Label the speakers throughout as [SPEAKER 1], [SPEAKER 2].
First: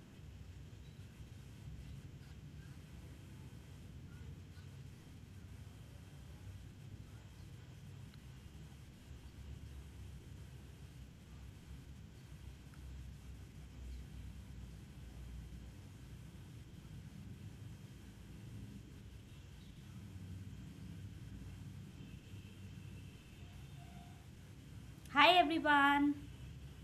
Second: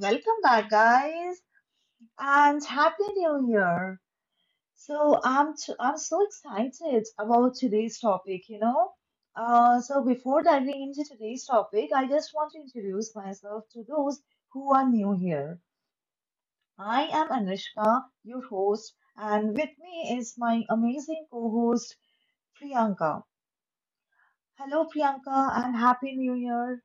[SPEAKER 1] Welcome back, guys, and happy new year. So I'm so excited about today's topic. So before diving into today's topic, I just want to introduce myself to those who are new here. I am Anushka, your host, and with me is my amazing co-host Priyanka. Hello,
[SPEAKER 2] Hi
[SPEAKER 1] Priyanka, and
[SPEAKER 2] everyone.
[SPEAKER 1] happy new year.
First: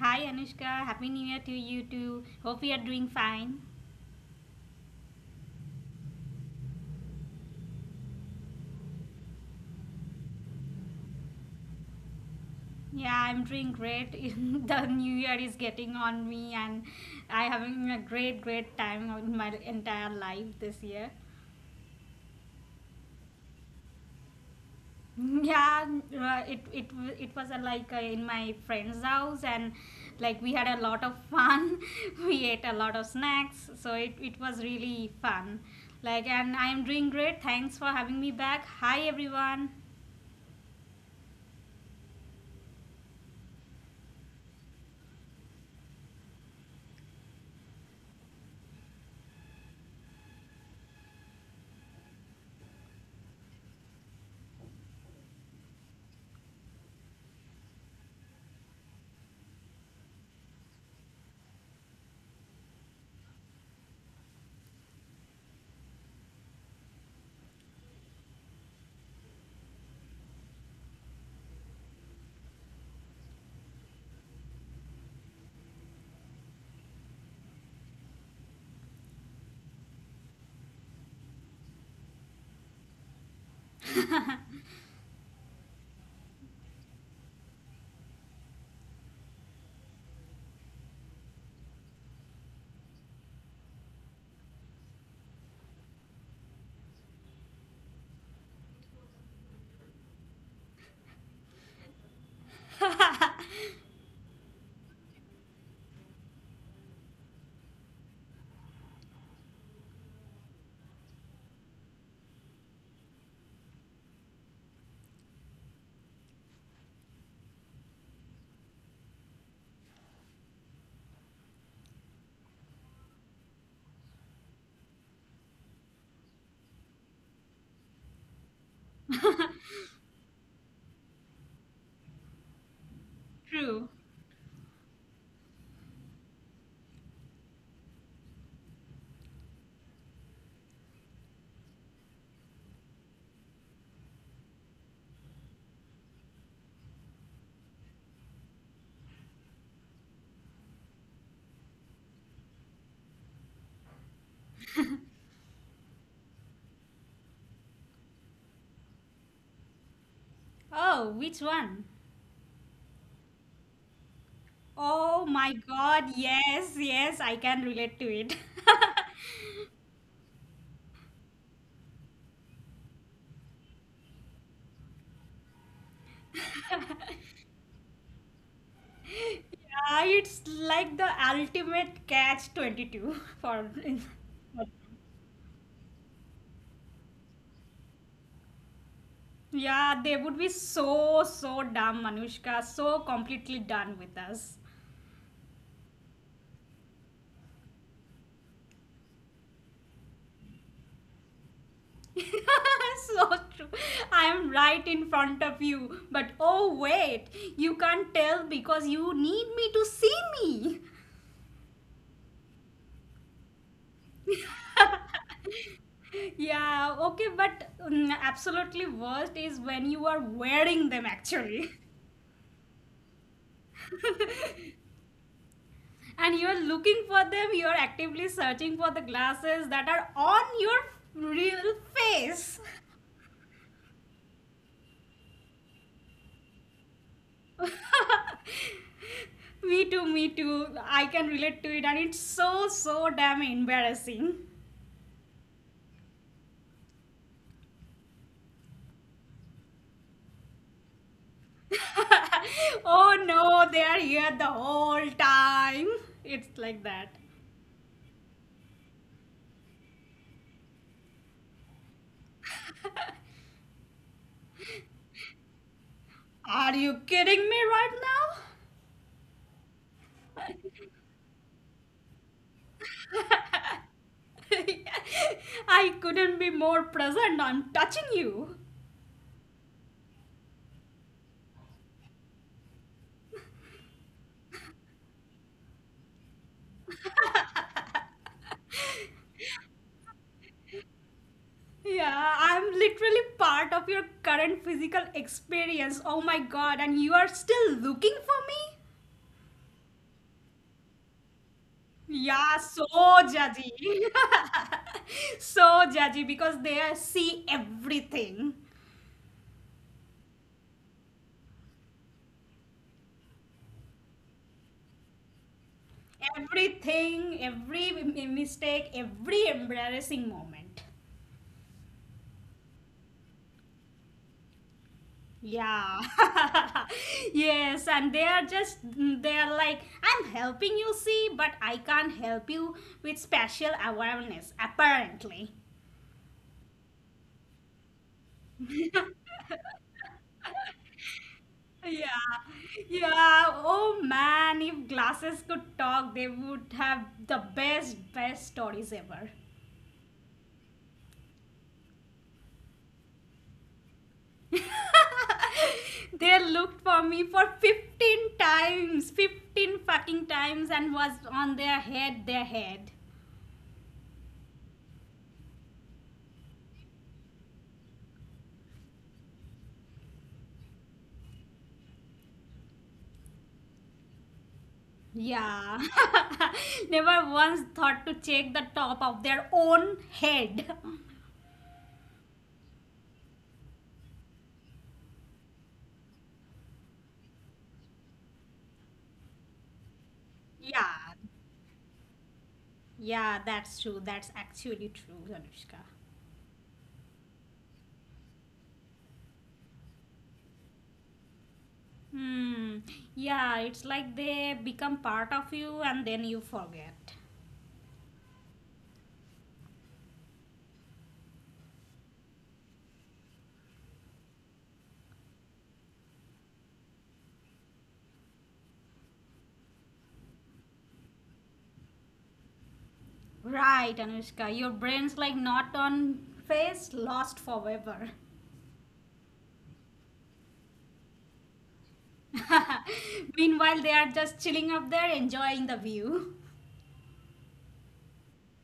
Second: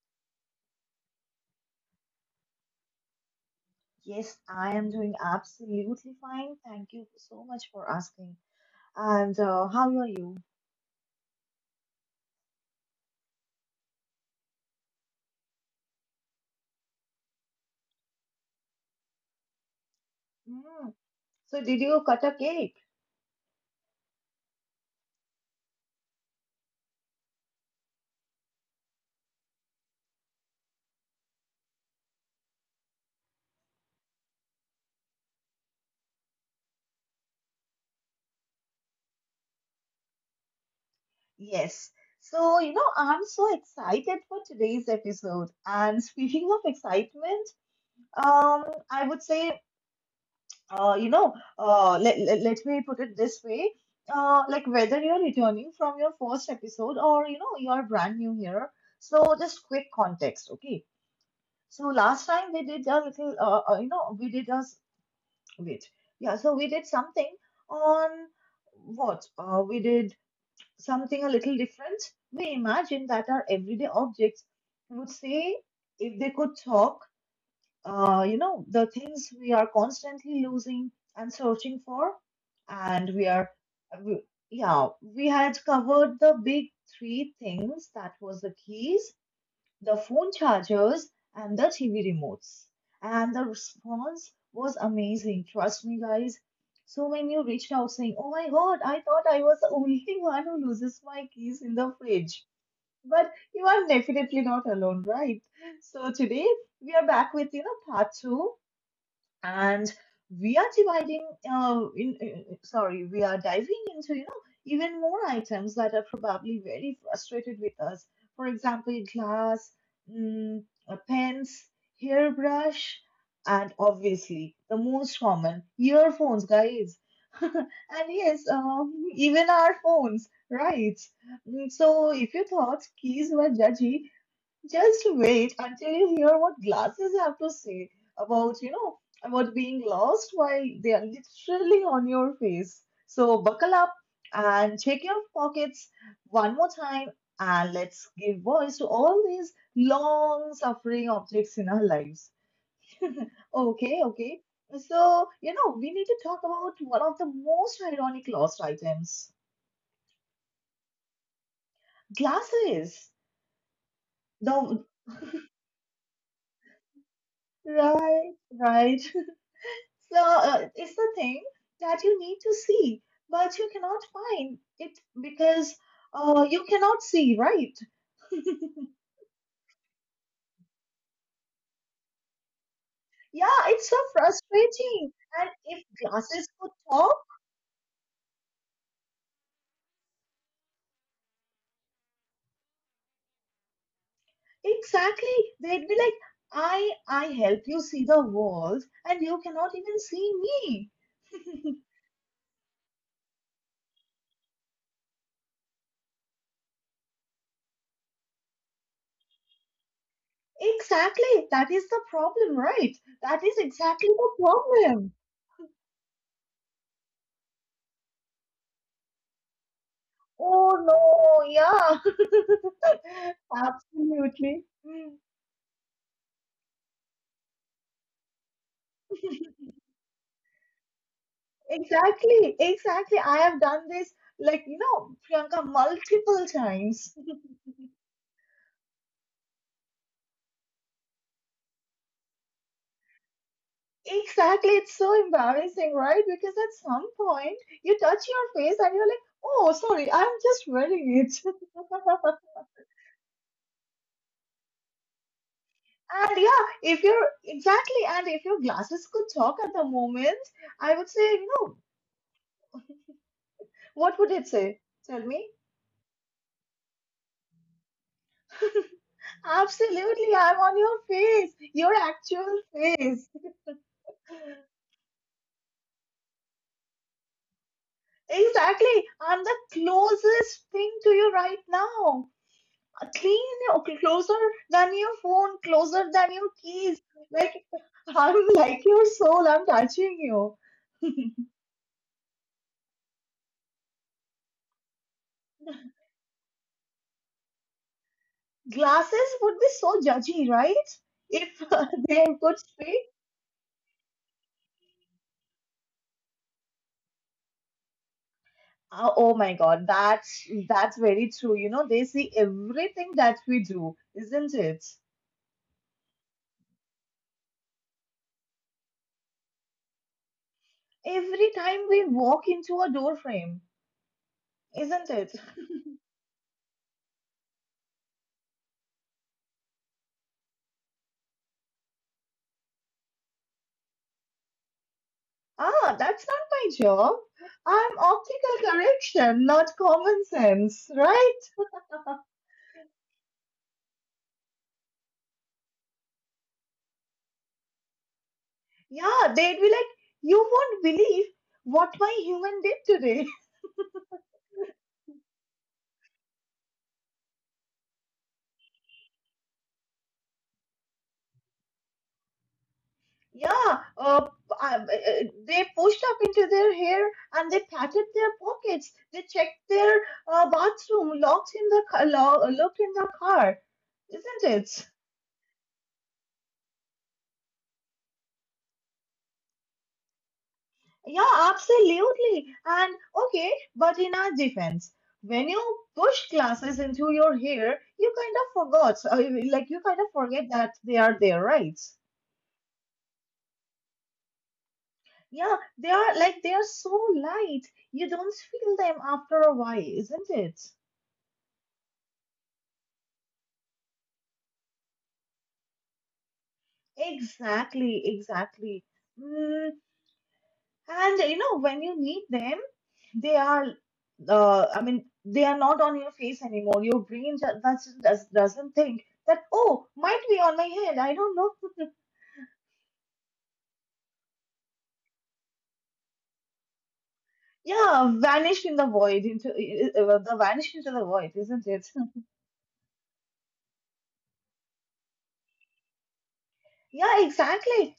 [SPEAKER 2] Hi Anushka. Happy New Year to you too. Hope you are doing fine.
[SPEAKER 1] Yes, I am doing absolutely fine. Thank you so much for asking. And how are you?
[SPEAKER 2] Yeah, I'm doing great. The new year is getting on me and I having a great time in my entire life this year.
[SPEAKER 1] Mm. So, did you cut a cake?
[SPEAKER 2] Yeah, it was a, in my friend's house and like we had a lot of fun. We ate a lot of snacks, so it was really fun. Like and I am doing great. Thanks for having me back. Hi everyone.
[SPEAKER 1] Yes. So, you know, I'm so excited for today's episode. And speaking of excitement, um, I would say, uh, you know, let me put it this way. Like whether you're returning from your first episode or, you know, you're brand new here. So, just quick context, okay? So last time we did a little, we did a s- wait, yeah. So we did something on what? We did something a little different. We imagined that our everyday objects would say if they could talk. The things we are constantly losing and searching for, and we, yeah, we had covered the big three things. That was the keys, the phone chargers, and the TV remotes. And the response was amazing. Trust me, guys. So when you reached out saying, oh my god, I thought I was the only one who loses my keys in the fridge. But you are definitely not alone, right? So today we are back with, you know, part two, and we are dividing in- sorry we are diving into, you know, even more items that are probably very frustrated with us, for example glass, mm, pens, hairbrush, and obviously the most common, earphones, guys, and yes, even our phones, right? Mm, so if you thought
[SPEAKER 2] True.
[SPEAKER 1] keys were judgy, just wait until you hear what glasses have to say about, you know, about being lost while they are literally on your face. So buckle up and check your pockets one more time and let's give voice to all these long suffering objects in our lives. Okay, okay. So, you know, we need to talk about one of the most ironic lost items.
[SPEAKER 2] Oh, which one?
[SPEAKER 1] Glasses.
[SPEAKER 2] Oh
[SPEAKER 1] The
[SPEAKER 2] my god, yes, yes, I can relate to it.
[SPEAKER 1] right, right. So it's the thing that you need to see, but you cannot find it because you cannot see, right?
[SPEAKER 2] yeah, it's like the ultimate catch 22 for
[SPEAKER 1] Yeah, it's so frustrating. And if glasses could talk,
[SPEAKER 2] yeah, they would be so so dumb, Manushka, so completely done with us.
[SPEAKER 1] exactly, they'd be like, I help you see the world, and you cannot even see me.
[SPEAKER 2] So true. I am right in front of you, but oh wait, you can't tell because you need me to see me.
[SPEAKER 1] Exactly, that is the problem, right? That is exactly the problem.
[SPEAKER 2] Yeah okay but absolutely worst is when you are wearing them
[SPEAKER 1] Oh
[SPEAKER 2] actually.
[SPEAKER 1] no, yeah, absolutely. Hmm.
[SPEAKER 2] And you are looking for them, you are actively searching for the glasses that are on your real face.
[SPEAKER 1] Exactly, exactly. I have done this, like, you know, Priyanka, multiple times.
[SPEAKER 2] Me too. I can relate to it and it's so damn embarrassing.
[SPEAKER 1] Exactly. It's so embarrassing, right? Because at some point you touch your face and you're like, oh, sorry, I'm just wearing it.
[SPEAKER 2] Oh no, they are here the whole time. It's like
[SPEAKER 1] And
[SPEAKER 2] that.
[SPEAKER 1] yeah, if you're exactly, and if your glasses could talk at the moment, I would say, you know, what would it say? Tell me.
[SPEAKER 2] Are you kidding me right now?
[SPEAKER 1] Absolutely, I'm on your face, your actual face.
[SPEAKER 2] I couldn't be more present on touching you.
[SPEAKER 1] Exactly. I'm the closest thing to you right now. Clean, okay, closer than your phone, closer than your keys. Like, I'm like your soul, I'm touching you.
[SPEAKER 2] Yeah, I'm literally part of your current physical experience. Oh my god, and you are still looking for me?
[SPEAKER 1] Glasses would be so judgy, right? If they
[SPEAKER 2] Yeah,
[SPEAKER 1] could
[SPEAKER 2] so
[SPEAKER 1] speak.
[SPEAKER 2] judgy. So judgy because they are- see everything.
[SPEAKER 1] Oh my God, that's very true. You know, they see everything that we do, isn't it?
[SPEAKER 2] Everything, every m- mistake, every embarrassing moment.
[SPEAKER 1] Every time we walk into a door frame, isn't it?
[SPEAKER 2] Yeah. Yes, and they are just they are like I'm helping you see, but I can't help you with special awareness apparently.
[SPEAKER 1] Ah, that's not my job. I'm optical correction, not common sense, right?
[SPEAKER 2] Yeah. Yeah. Oh man, if glasses could talk, they would have the best stories ever.
[SPEAKER 1] Yeah, they'd be like, you won't believe what my human did today.
[SPEAKER 2] They looked for me for 15 times, 15 fucking times and was on their head.
[SPEAKER 1] Yeah, they pushed up into their hair and they patted their pockets. They checked their bathroom, locked in the car, looked in the car, isn't it?
[SPEAKER 2] Yeah. Never once thought to check the top of their own head.
[SPEAKER 1] Yeah, absolutely. And okay, but in our defense, when you push glasses into your hair, you kind of forgot, like you kind of forget
[SPEAKER 2] Yeah.
[SPEAKER 1] that they are there, right?
[SPEAKER 2] Yeah, that's true. That's actually true, Anushka.
[SPEAKER 1] Yeah, they are like they are so light. You don't feel them after a while, isn't it?
[SPEAKER 2] Hmm. Yeah, it's like they become part of you and then you forget.
[SPEAKER 1] Exactly, exactly. Mm, and you know, when you need them, they are, I mean, they are not on your face anymore. Your brain doesn't think that, oh, might be on my head. I don't know.
[SPEAKER 2] Right, Anushka. Your brain's like not on face, lost forever.
[SPEAKER 1] Yeah, vanished in the void, into the vanished into the void, isn't it?
[SPEAKER 2] Meanwhile, they are just chilling up there, enjoying the view.
[SPEAKER 1] Yeah, exactly.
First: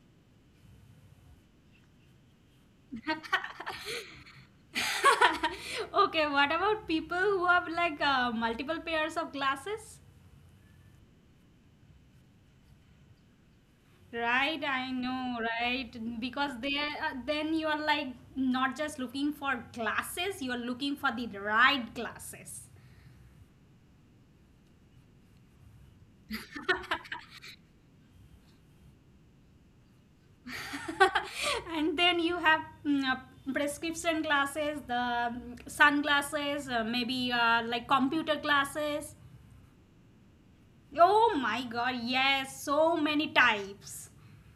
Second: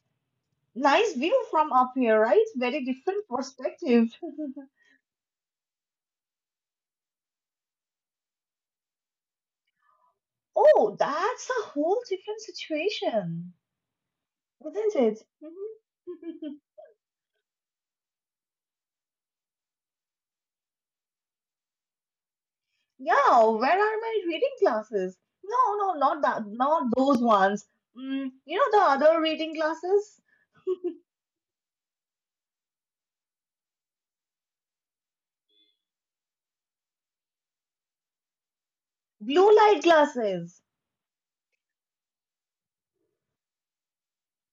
[SPEAKER 1] Nice view from up here, right? Very different perspective.
[SPEAKER 2] Okay, what about people who have multiple pairs of glasses?
[SPEAKER 1] Oh, that's a whole different situation,
[SPEAKER 2] Right, I
[SPEAKER 1] isn't it?
[SPEAKER 2] know,
[SPEAKER 1] Mhm.
[SPEAKER 2] right? Because they then you are like not just looking for glasses, you are looking for the right glasses.
[SPEAKER 1] Yeah, where are my reading classes? No, no, not that, not those ones. Mm, you know the other reading classes?
[SPEAKER 2] And then you have prescription glasses, the sunglasses, maybe like computer glasses.
[SPEAKER 1] Blue light classes.
[SPEAKER 2] Oh my god, yes, so many types.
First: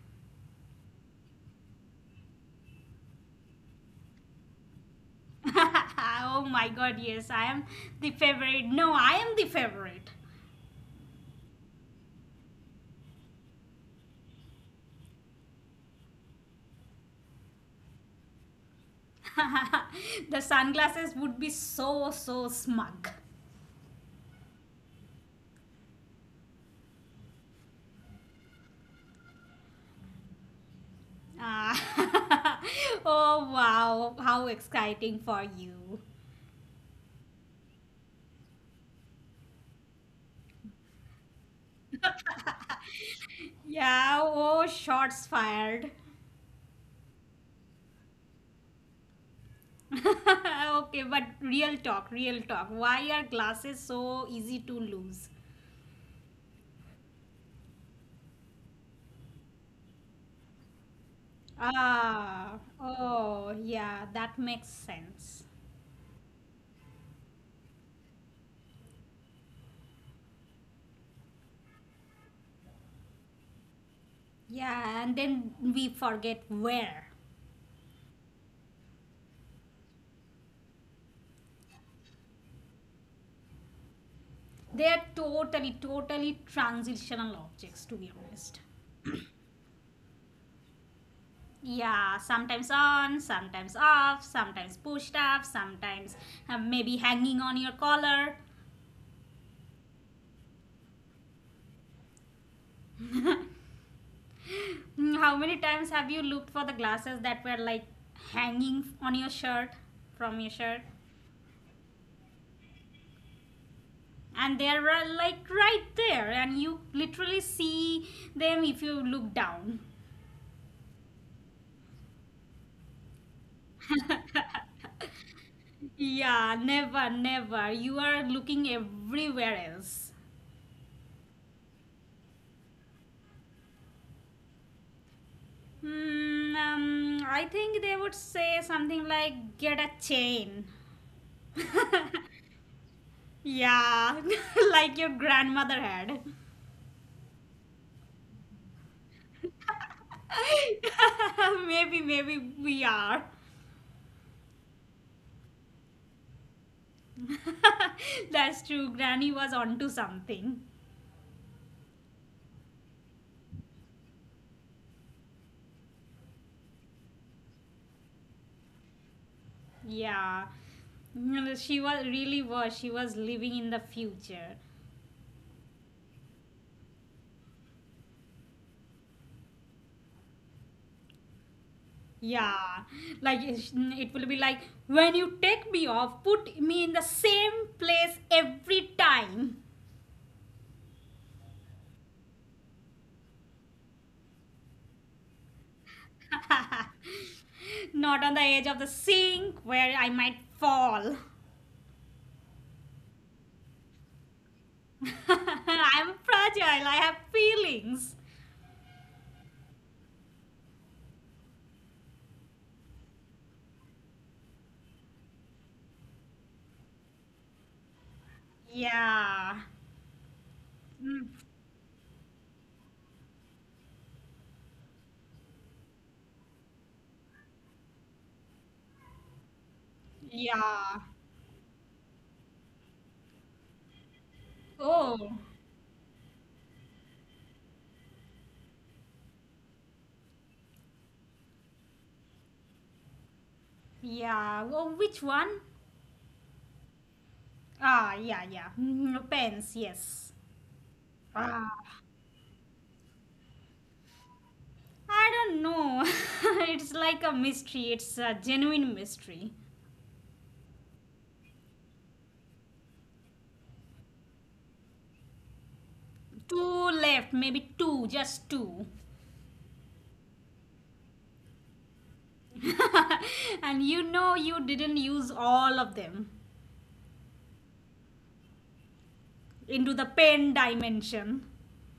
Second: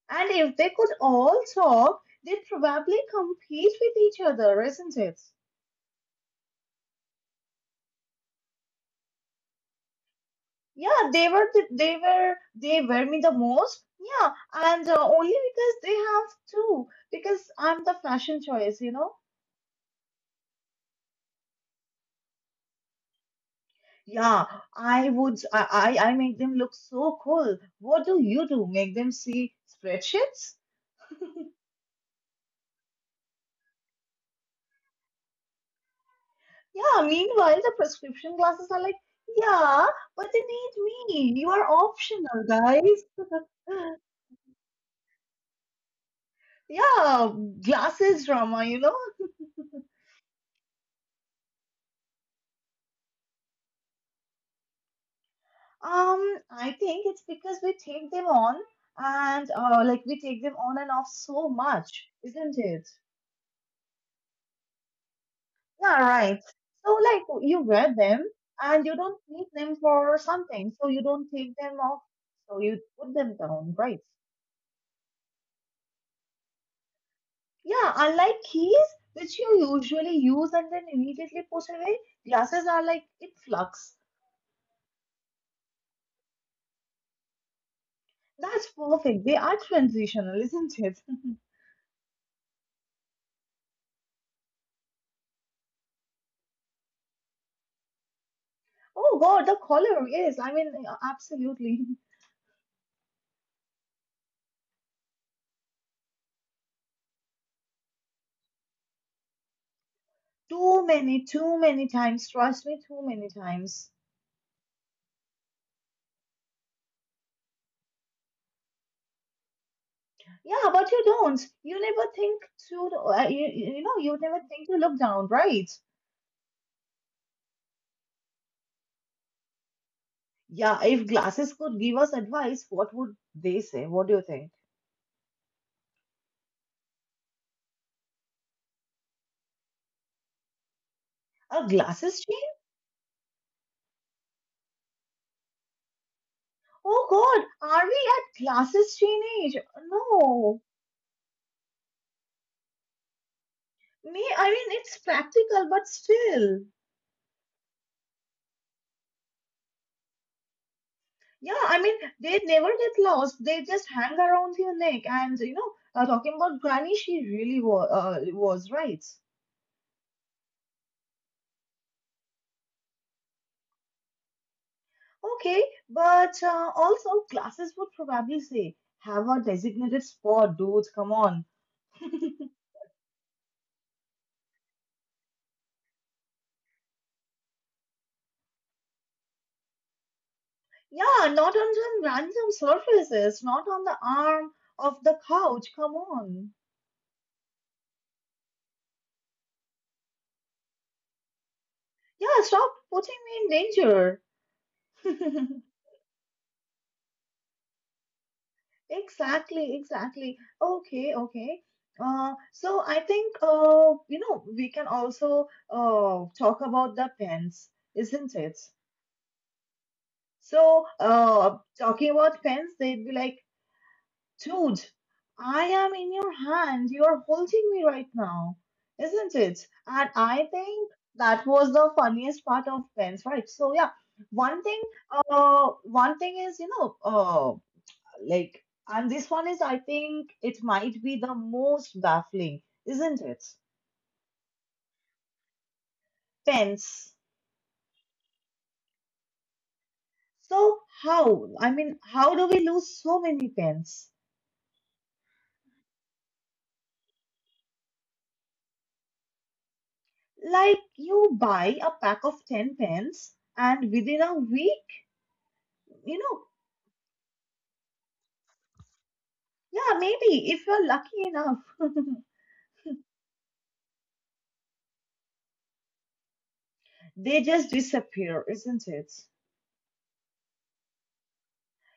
[SPEAKER 1] And if they could all talk, they'd probably compete with each other, isn't it?
[SPEAKER 2] Oh my god, yes, I am the favorite. No, I am the favorite.
[SPEAKER 1] Yeah, they were me the most. Yeah, and only because they have two, because I'm the fashion choice, you know?
[SPEAKER 2] The sunglasses would be so so smug.
[SPEAKER 1] Yeah, I would, I make them look so cool. What do you do? Make them see spreadsheets?
[SPEAKER 2] Ah, oh wow, how exciting for you.
[SPEAKER 1] Yeah, meanwhile, the prescription glasses are like, yeah, but they need me. You are optional, guys.
[SPEAKER 2] Yeah, oh, shots fired.
[SPEAKER 1] Yeah, glasses drama, you know.
[SPEAKER 2] Okay, but real talk, real talk. Why are glasses so easy to lose?
[SPEAKER 1] I think it's because we take them on and like we take them on and off so much, isn't
[SPEAKER 2] Ah,
[SPEAKER 1] it?
[SPEAKER 2] oh, yeah, that makes sense.
[SPEAKER 1] Yeah, right. So like you wear them and you don't need them for something, so you don't take them off, so you put them down, right?
[SPEAKER 2] Yeah, and then we forget where.
[SPEAKER 1] Yeah, unlike keys, which you usually use and then immediately put away, glasses are like in flux.
[SPEAKER 2] They are totally transitional objects, to be honest.
[SPEAKER 1] That's perfect. They are transitional, isn't it?
[SPEAKER 2] Yeah, sometimes on, sometimes off, sometimes pushed up, sometimes maybe hanging on your collar.
[SPEAKER 1] Oh God, the color. Yes, I mean, yeah, absolutely.
[SPEAKER 2] Mm, how many times have you looked for the glasses that were like hanging on your shirt from your shirt?
[SPEAKER 1] Too many times. Trust me, too many times.
[SPEAKER 2] And they are like right there, and you literally see them if you look down.
[SPEAKER 1] Yeah, but you don't. You never think to, you know, you never think to look down, right?
[SPEAKER 2] Yeah, never, never. You are looking everywhere else.
[SPEAKER 1] Yeah, if glasses could give us advice, what would they say? What do you think?
[SPEAKER 2] Hmm, I think they would say something like, get a chain.
[SPEAKER 1] Are glasses?
[SPEAKER 2] Yeah, like your grandmother had.
[SPEAKER 1] Oh God, are we at glasses chain age? No.
[SPEAKER 2] Maybe, maybe we are.
[SPEAKER 1] Me, I mean, it's practical, but still.
[SPEAKER 2] That's true. Granny was onto something.
[SPEAKER 1] Yeah, I mean, they never get lost. They just hang around your neck. And, you know, talking about Granny, she really was right.
[SPEAKER 2] Yeah. No, she was really was. She was living in the future.
[SPEAKER 1] Okay, but also, glasses would probably say, have a designated spot, dudes, come on.
[SPEAKER 2] Yeah. Like it will be like when you take me off, put me in the same place every time.
[SPEAKER 1] Yeah, not on some random surfaces, not on the arm of the couch, come on.
[SPEAKER 2] Not on the edge of the sink where I might fall.
[SPEAKER 1] Yeah, stop putting me in danger.
[SPEAKER 2] I'm fragile. I have feelings.
[SPEAKER 1] Exactly, exactly. Okay, okay. So I think, you know, we can also talk about the pens, isn't it?
[SPEAKER 2] Yeah.
[SPEAKER 1] So
[SPEAKER 2] Mm.
[SPEAKER 1] talking about pens, they'd be like, dude, I am in your hand. You are holding me right now, isn't it? And I think
[SPEAKER 2] Yeah.
[SPEAKER 1] that was the funniest part of pens, right? So yeah, one thing,
[SPEAKER 2] Oh,
[SPEAKER 1] one thing is, you know, Like, and this one is, I think, it might be the most baffling, isn't it?
[SPEAKER 2] yeah. Oh, which one?
[SPEAKER 1] Pens.
[SPEAKER 2] Ah, yeah, yeah. Mm, pens, yes.
[SPEAKER 1] So, how? I mean,
[SPEAKER 2] Ah,
[SPEAKER 1] how do we lose so many pens?
[SPEAKER 2] I don't know. It's like a mystery. It's a genuine mystery.
[SPEAKER 1] Like, you buy a pack of 10 pens, and within a week, you know,
[SPEAKER 2] Two left, maybe two, just two.
[SPEAKER 1] yeah, maybe if you're lucky enough,
[SPEAKER 2] And you know you didn't use all of them
[SPEAKER 1] they just disappear, isn't it?
[SPEAKER 2] into the pen dimension.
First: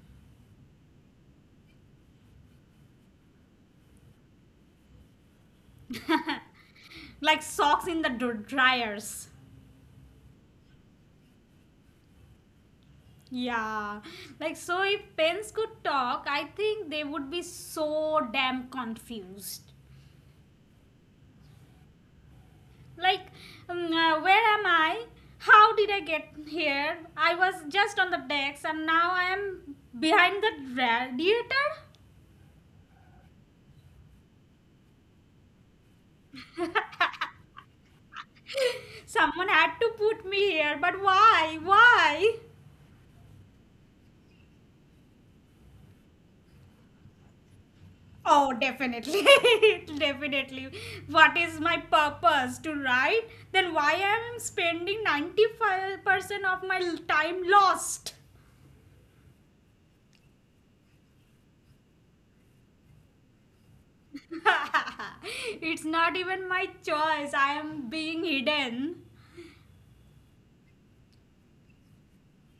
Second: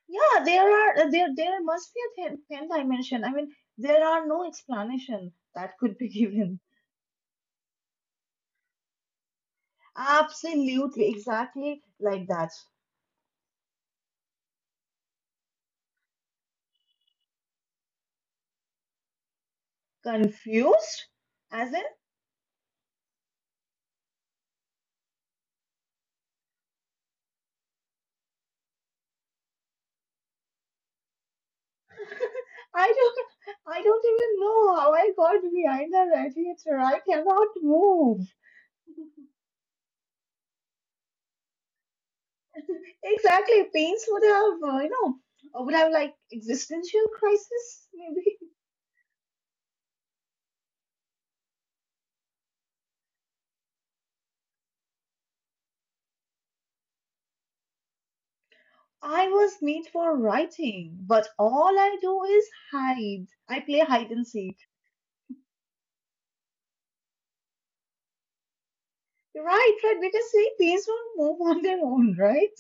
[SPEAKER 1] Yeah, there are there there must be a pen dimension. I mean, there are no explanation that could be given.
[SPEAKER 2] Like socks in the dr- dryers.
[SPEAKER 1] Absolutely, exactly like that.
[SPEAKER 2] Yeah, like so if pens could talk, I think they would be so damn confused.
[SPEAKER 1] Confused? As in,
[SPEAKER 2] Like, where am I? How did I get here? I was just on the decks and now I am behind the radiator?
[SPEAKER 1] I don't, I don't even know how I got behind the radiator. I cannot move.
[SPEAKER 2] Someone had to put me here, but why? Why?
[SPEAKER 1] Exactly, Pains would have, would have like existential crisis. Maybe
[SPEAKER 2] Oh, definitely. Definitely. What is my purpose to write? Then why am I spending 95% of my time lost?
[SPEAKER 1] I was made for writing, but all I do is hide. I play hide and seek.
[SPEAKER 2] It's not even my choice. I am being hidden.
[SPEAKER 1] Right, right, because see, Pains won't move on their own, right?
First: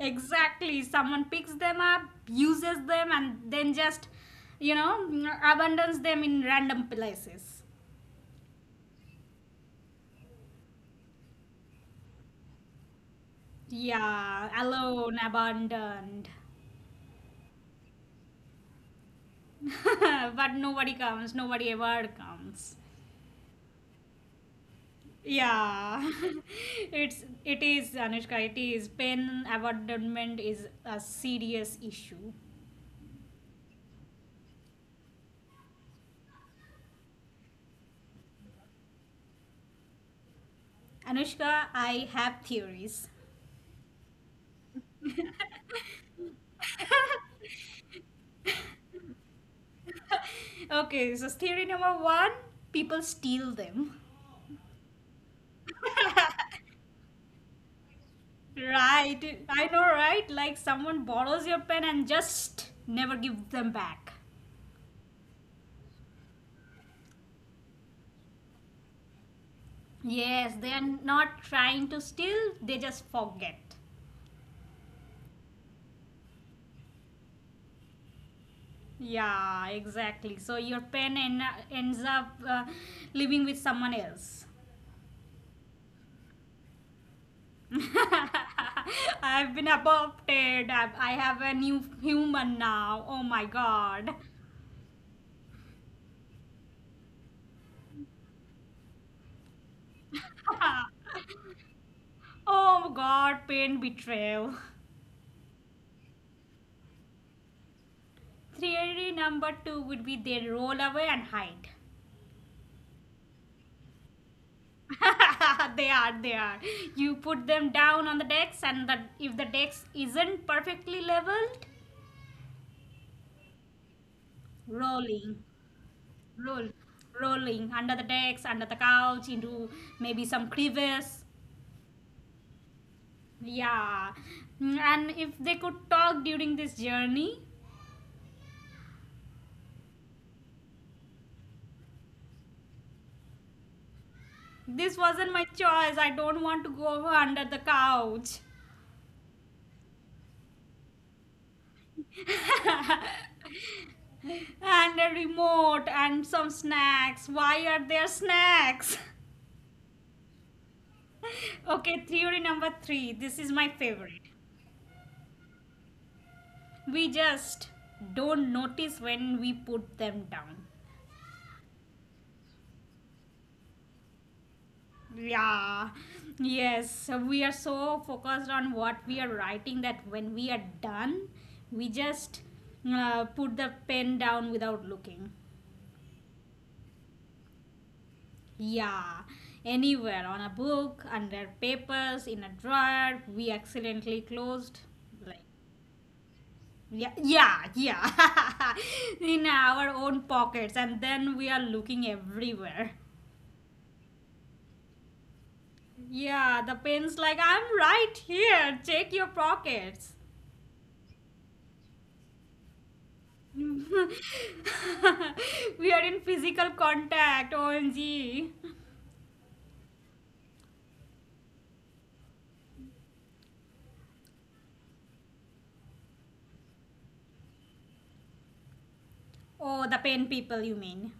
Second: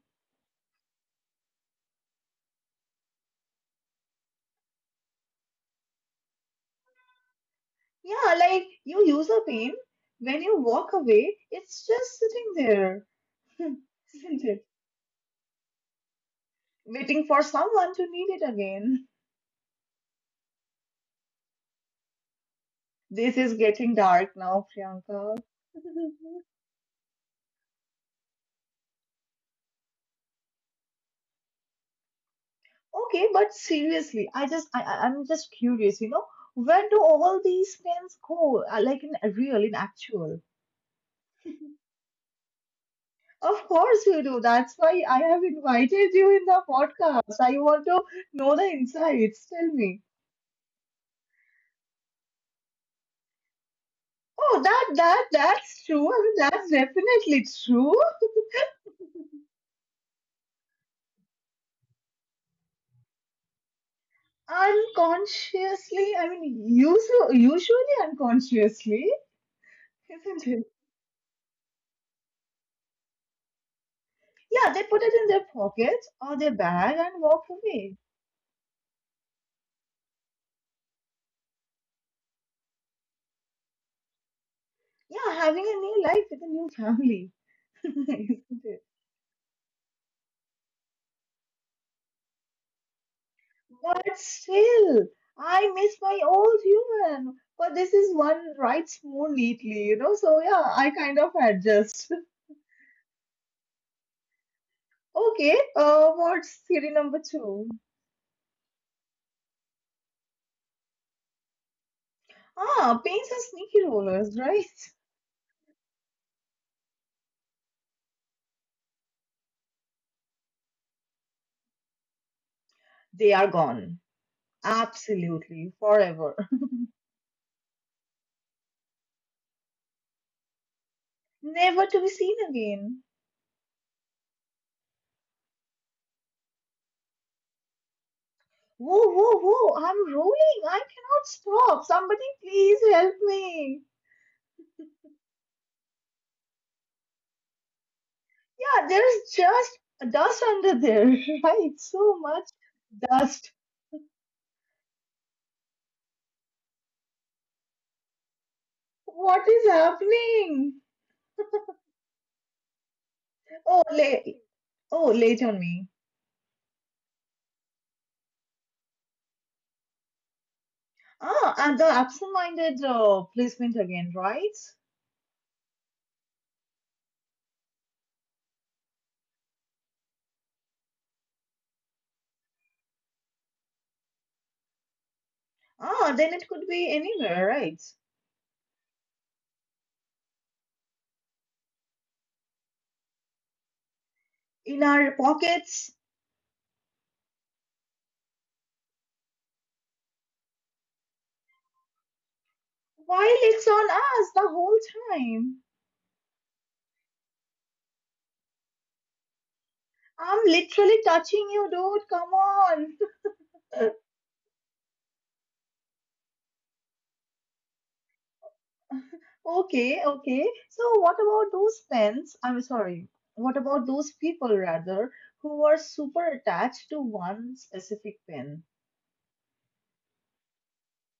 [SPEAKER 2] Exactly. Someone picks them up, uses them, and then just, you know, abandons them in random places.
[SPEAKER 1] Yeah, like you use a pen. When you walk away, it's just sitting there, isn't
[SPEAKER 2] Yeah,
[SPEAKER 1] it?
[SPEAKER 2] alone, abandoned.
[SPEAKER 1] Waiting for someone to need it again.
[SPEAKER 2] But nobody comes, nobody ever comes.
[SPEAKER 1] This is getting dark now, Priyanka.
[SPEAKER 2] Yeah, it's it is Anushka. It is pen abandonment is a serious issue.
[SPEAKER 1] Okay, but seriously, I'm just curious, you know, where do all these pens go? Like in real, in actual.
[SPEAKER 2] Anushka, I have theories.
[SPEAKER 1] Of course you do. That's why I have invited you in the podcast. I want to know the insights. Tell me.
[SPEAKER 2] Okay, so theory number one, people steal them.
[SPEAKER 1] Oh, that's true. I mean, that's definitely true.
[SPEAKER 2] Right, I know, right? Like someone borrows your pen and just never give them back.
[SPEAKER 1] Unconsciously, I mean, usually, usually unconsciously, isn't
[SPEAKER 2] Yes,
[SPEAKER 1] it?
[SPEAKER 2] they are not trying to steal, they just forget.
[SPEAKER 1] Yeah, they put it in their pocket or their bag and walk away.
[SPEAKER 2] Yeah, exactly. So your ends up living with someone else.
[SPEAKER 1] Yeah, having a new life with a new family, isn't it?
[SPEAKER 2] I've been adopted. I have a new human now. Oh my
[SPEAKER 1] But
[SPEAKER 2] god.
[SPEAKER 1] still, I miss my old human. But this is one writes more neatly, you know. So yeah, I kind of adjust.
[SPEAKER 2] Oh god, pain betrayal.
[SPEAKER 1] Okay, what's theory number two?
[SPEAKER 2] Theory number two would be they roll away and hide.
[SPEAKER 1] Ah, paints are sneaky rollers, right?
[SPEAKER 2] They are. You put them down on the decks, and if the decks isn't perfectly leveled,
[SPEAKER 1] They are gone.
[SPEAKER 2] rolling,
[SPEAKER 1] Absolutely. Forever.
[SPEAKER 2] roll, rolling under the decks, under the couch, into maybe some crevice.
[SPEAKER 1] Never to be seen again.
[SPEAKER 2] Yeah. Mm, and if they could talk during this journey,
[SPEAKER 1] Whoa, whoa, whoa. I'm rolling. I cannot stop. Somebody please help me.
[SPEAKER 2] this wasn't my choice. I don't want to go under the couch.
[SPEAKER 1] Yeah, there's just dust under there, right? So much dust.
[SPEAKER 2] And a remote and some snacks. Why are there snacks?
[SPEAKER 1] What is happening?
[SPEAKER 2] Okay, theory number three. This is my
[SPEAKER 1] Oh,
[SPEAKER 2] favorite.
[SPEAKER 1] lay, oh, late on me.
[SPEAKER 2] We just don't notice when we put them down.
[SPEAKER 1] Ah, and the absent-minded placement again, right?
[SPEAKER 2] Yeah, yes. So we are so focused on what we are writing that when we are done, we just put the pen down without looking.
[SPEAKER 1] Ah, then it could be anywhere, right?
[SPEAKER 2] Yeah, anywhere on a book, under papers, in a drawer, we accidentally closed.
[SPEAKER 1] In our
[SPEAKER 2] Like,
[SPEAKER 1] pockets
[SPEAKER 2] Yeah. In our own pockets, and then we are looking everywhere.
[SPEAKER 1] while it's on us the whole time.
[SPEAKER 2] Yeah, the pen's like, I'm right here. Check your pockets.
[SPEAKER 1] I'm literally touching you, dude. Come on.
[SPEAKER 2] We are in physical contact, OMG.
[SPEAKER 1] Okay, okay. So, what about those pens? I'm sorry. What about those people, rather, who are super attached to one specific pen?
[SPEAKER 2] Oh, the pen people, you mean?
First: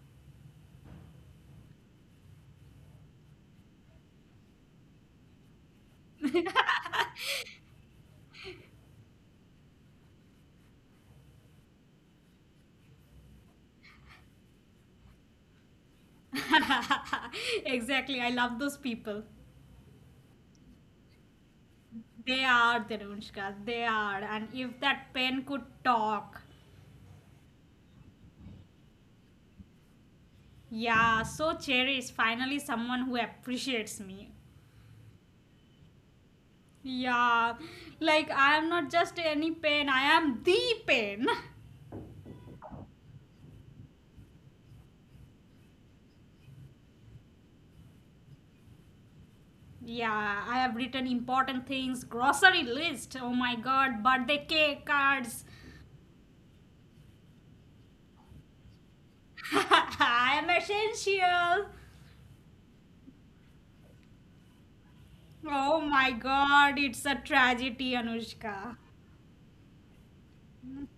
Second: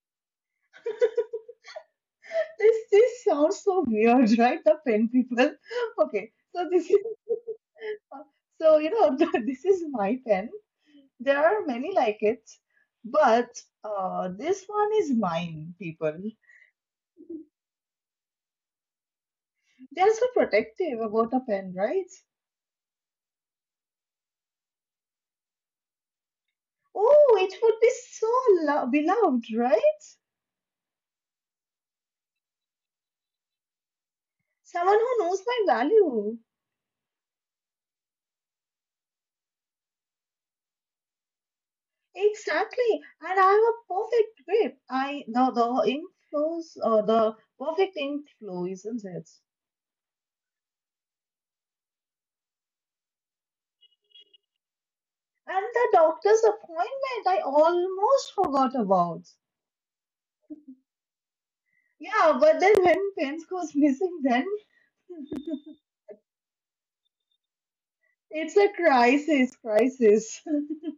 [SPEAKER 1] This sounds so weird, right? The pen people. Okay, so this is so you know this is my pen. There are many like it, but this one is mine, people.
[SPEAKER 2] Exactly, I love those people.
[SPEAKER 1] They're so protective about a pen, right?
[SPEAKER 2] They are, Dhanushka, they are. And if that pen could talk,
[SPEAKER 1] Oh, it would be so beloved, right?
[SPEAKER 2] yeah, so cherish. Finally, someone who appreciates me.
[SPEAKER 1] Someone who knows my value.
[SPEAKER 2] Yeah, like I am not just any pen, I am the pen.
[SPEAKER 1] Exactly. And I have a perfect grip. The ink flows, the perfect ink flow, isn't it?
[SPEAKER 2] Yeah, I have written important things, grocery list, oh my god, birthday cake, cards.
[SPEAKER 1] And the doctor's appointment I almost forgot about.
[SPEAKER 2] I am essential.
[SPEAKER 1] Yeah, but then when pens goes missing, then
[SPEAKER 2] Oh my god, it's a tragedy,
[SPEAKER 1] it's a
[SPEAKER 2] Anushka.
[SPEAKER 1] crisis, crisis.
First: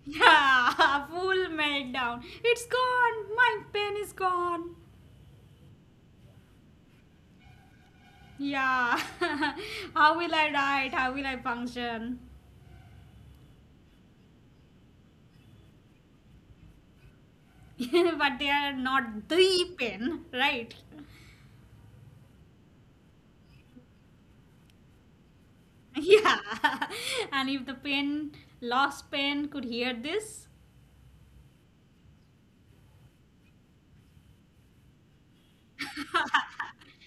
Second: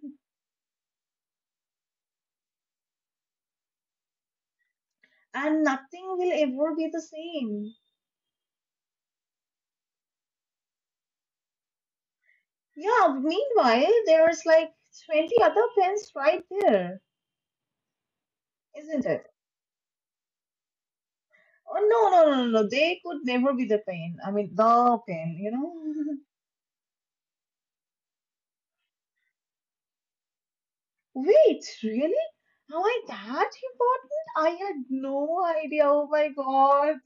[SPEAKER 2] Yeah, full meltdown. It's gone, my pen is gone.
[SPEAKER 1] And nothing will ever be the same.
[SPEAKER 2] Yeah, how will I write? How will I function?
[SPEAKER 1] Yeah, meanwhile, there's like 20 other pens right there,
[SPEAKER 2] But they are
[SPEAKER 1] isn't it?
[SPEAKER 2] not the pen, right?
[SPEAKER 1] Oh, no, no, no, no, no, they could never be the pen. I mean, the pen, you know?
[SPEAKER 2] Yeah. And if lost pen, could hear this,
[SPEAKER 1] Wait, really? Am I that important? I had no idea. Oh my god.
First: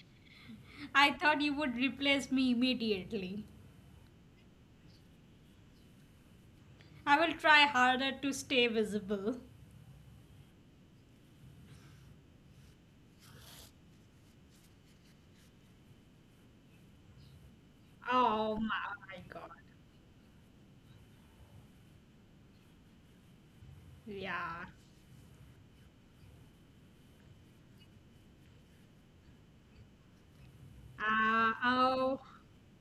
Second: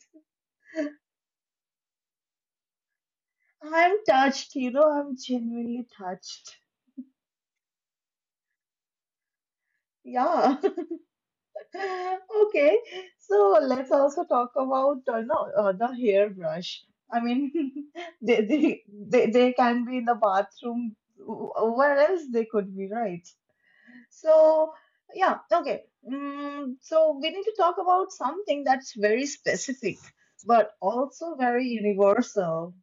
[SPEAKER 2] I thought you would replace me immediately.
[SPEAKER 1] I'm touched, I'm genuinely touched.
[SPEAKER 2] I will try harder to stay visible.
[SPEAKER 1] Yeah. Okay, so let's also talk about no, the hairbrush. I mean, they,
[SPEAKER 2] Oh
[SPEAKER 1] they
[SPEAKER 2] my
[SPEAKER 1] they
[SPEAKER 2] god.
[SPEAKER 1] they can be in the bathroom. Where else they could be, right?
[SPEAKER 2] Yeah.
[SPEAKER 1] So yeah, okay. So we need to talk about something that's very specific, but also very
[SPEAKER 2] Oh,
[SPEAKER 1] universal.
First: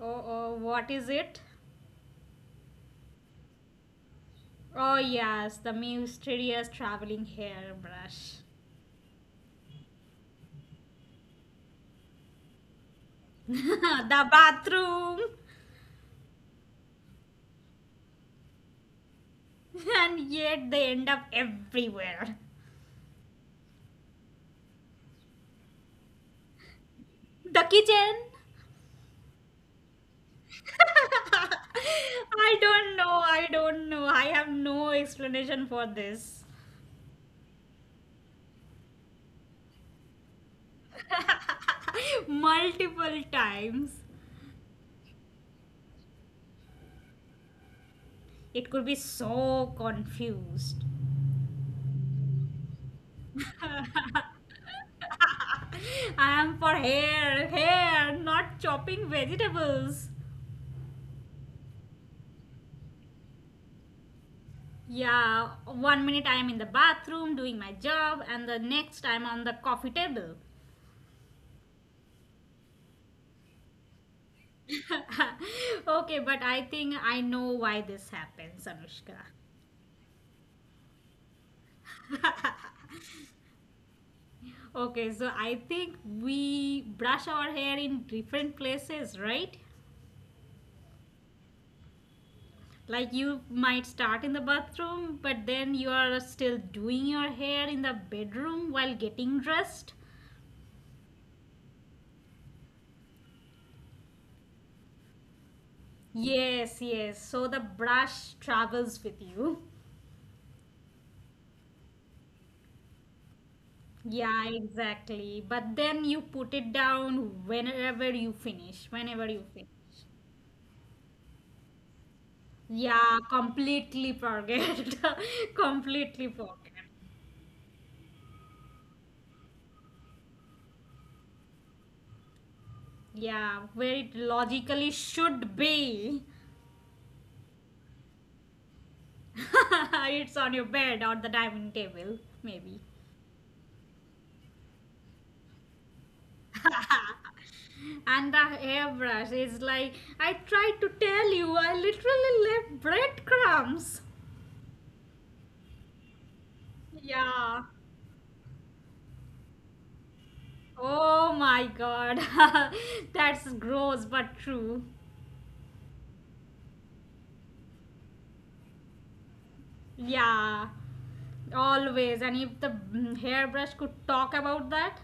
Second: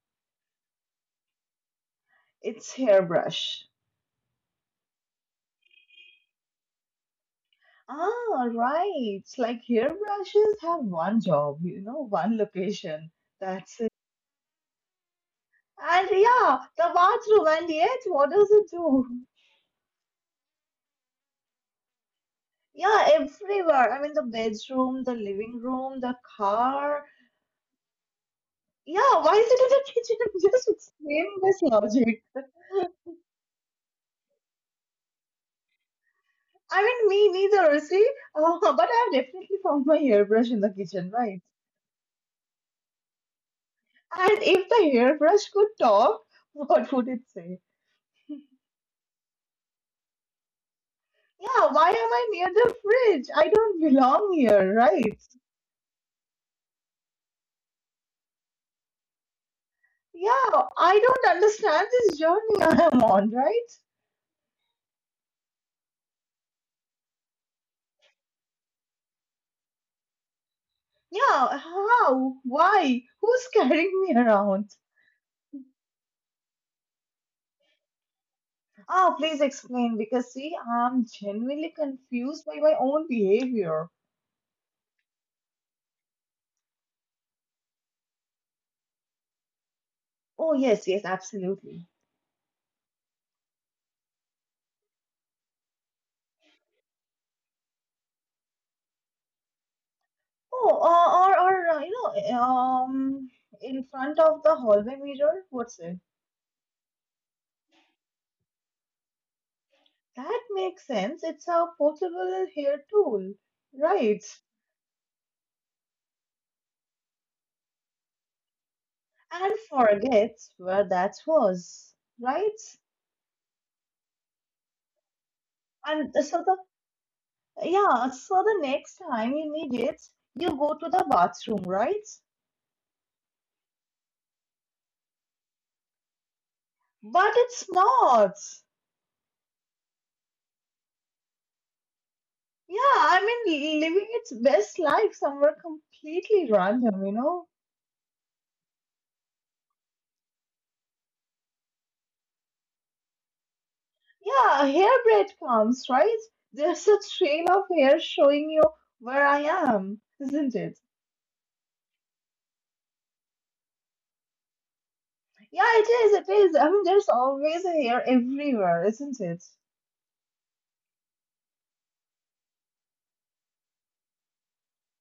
[SPEAKER 2] oh, oh, what is it?
[SPEAKER 1] It's hairbrush.
[SPEAKER 2] Oh, yes, the mysterious traveling hairbrush.
[SPEAKER 1] Ah, right. Like hairbrushes have one job, one location. That's
[SPEAKER 2] The bathroom.
[SPEAKER 1] And yeah, the bathroom, and yet, what does it do?
[SPEAKER 2] And yet they end up everywhere.
[SPEAKER 1] Yeah, everywhere. I mean, the bedroom, the living room, the car.
[SPEAKER 2] The kitchen.
[SPEAKER 1] Yeah, why is it in the kitchen? I'm Just explain this logic.
[SPEAKER 2] I don't know. I don't know. I have no explanation for this.
[SPEAKER 1] I mean, me neither, see? But I've definitely found my hairbrush in the kitchen, right?
[SPEAKER 2] Multiple times.
[SPEAKER 1] And if the hairbrush could talk, what would it say?
[SPEAKER 2] It could be so confused.
[SPEAKER 1] Yeah, why am I near the fridge? I don't belong here, right?
[SPEAKER 2] I am for hair, not chopping vegetables.
[SPEAKER 1] Yeah, I don't understand this journey I am on, right?
[SPEAKER 2] Yeah, 1 minute I am in the bathroom doing my job, and the next I'm on the coffee table.
[SPEAKER 1] Yeah, how? Why? Who's carrying me around?
[SPEAKER 2] Okay, but I think I know why this happens, Anushka.
[SPEAKER 1] Ah, please explain because see, I'm genuinely confused by my own behavior.
[SPEAKER 2] Okay, so I think we brush our hair in different places, right?
[SPEAKER 1] Oh, yes, yes, absolutely.
[SPEAKER 2] Like you might start in the bathroom, but then you are still doing your hair in the bedroom while getting dressed.
[SPEAKER 1] Oh, or in front of the hallway mirror, what's it?
[SPEAKER 2] Yes, yes. So the brush travels with you.
[SPEAKER 1] That makes sense. It's a portable hair tool, right?
[SPEAKER 2] Yeah, exactly. But then you put it down whenever you
[SPEAKER 1] And
[SPEAKER 2] finish.
[SPEAKER 1] forgets where that was, right?
[SPEAKER 2] Yeah, completely forget.
[SPEAKER 1] And
[SPEAKER 2] Completely
[SPEAKER 1] so the
[SPEAKER 2] forget.
[SPEAKER 1] Yeah, so the next time you need it, you go to the bathroom, right?
[SPEAKER 2] Yeah, where it logically should be.
[SPEAKER 1] But it's not.
[SPEAKER 2] It's on your bed or the dining table,
[SPEAKER 1] Yeah,
[SPEAKER 2] maybe.
[SPEAKER 1] I mean, living its best life somewhere completely random, you know?
[SPEAKER 2] And the hairbrush is like, I tried to tell you, I literally left breadcrumbs.
[SPEAKER 1] Yeah, hair breadcrumbs, right? There's a trail
[SPEAKER 2] Yeah.
[SPEAKER 1] of hair showing you where I am, isn't it?
[SPEAKER 2] Oh my god. That's gross but true.
[SPEAKER 1] Yeah, it is, it is. I mean, there's always a hair everywhere, isn't it?
[SPEAKER 2] Yeah. Always. And if the hairbrush could talk about that,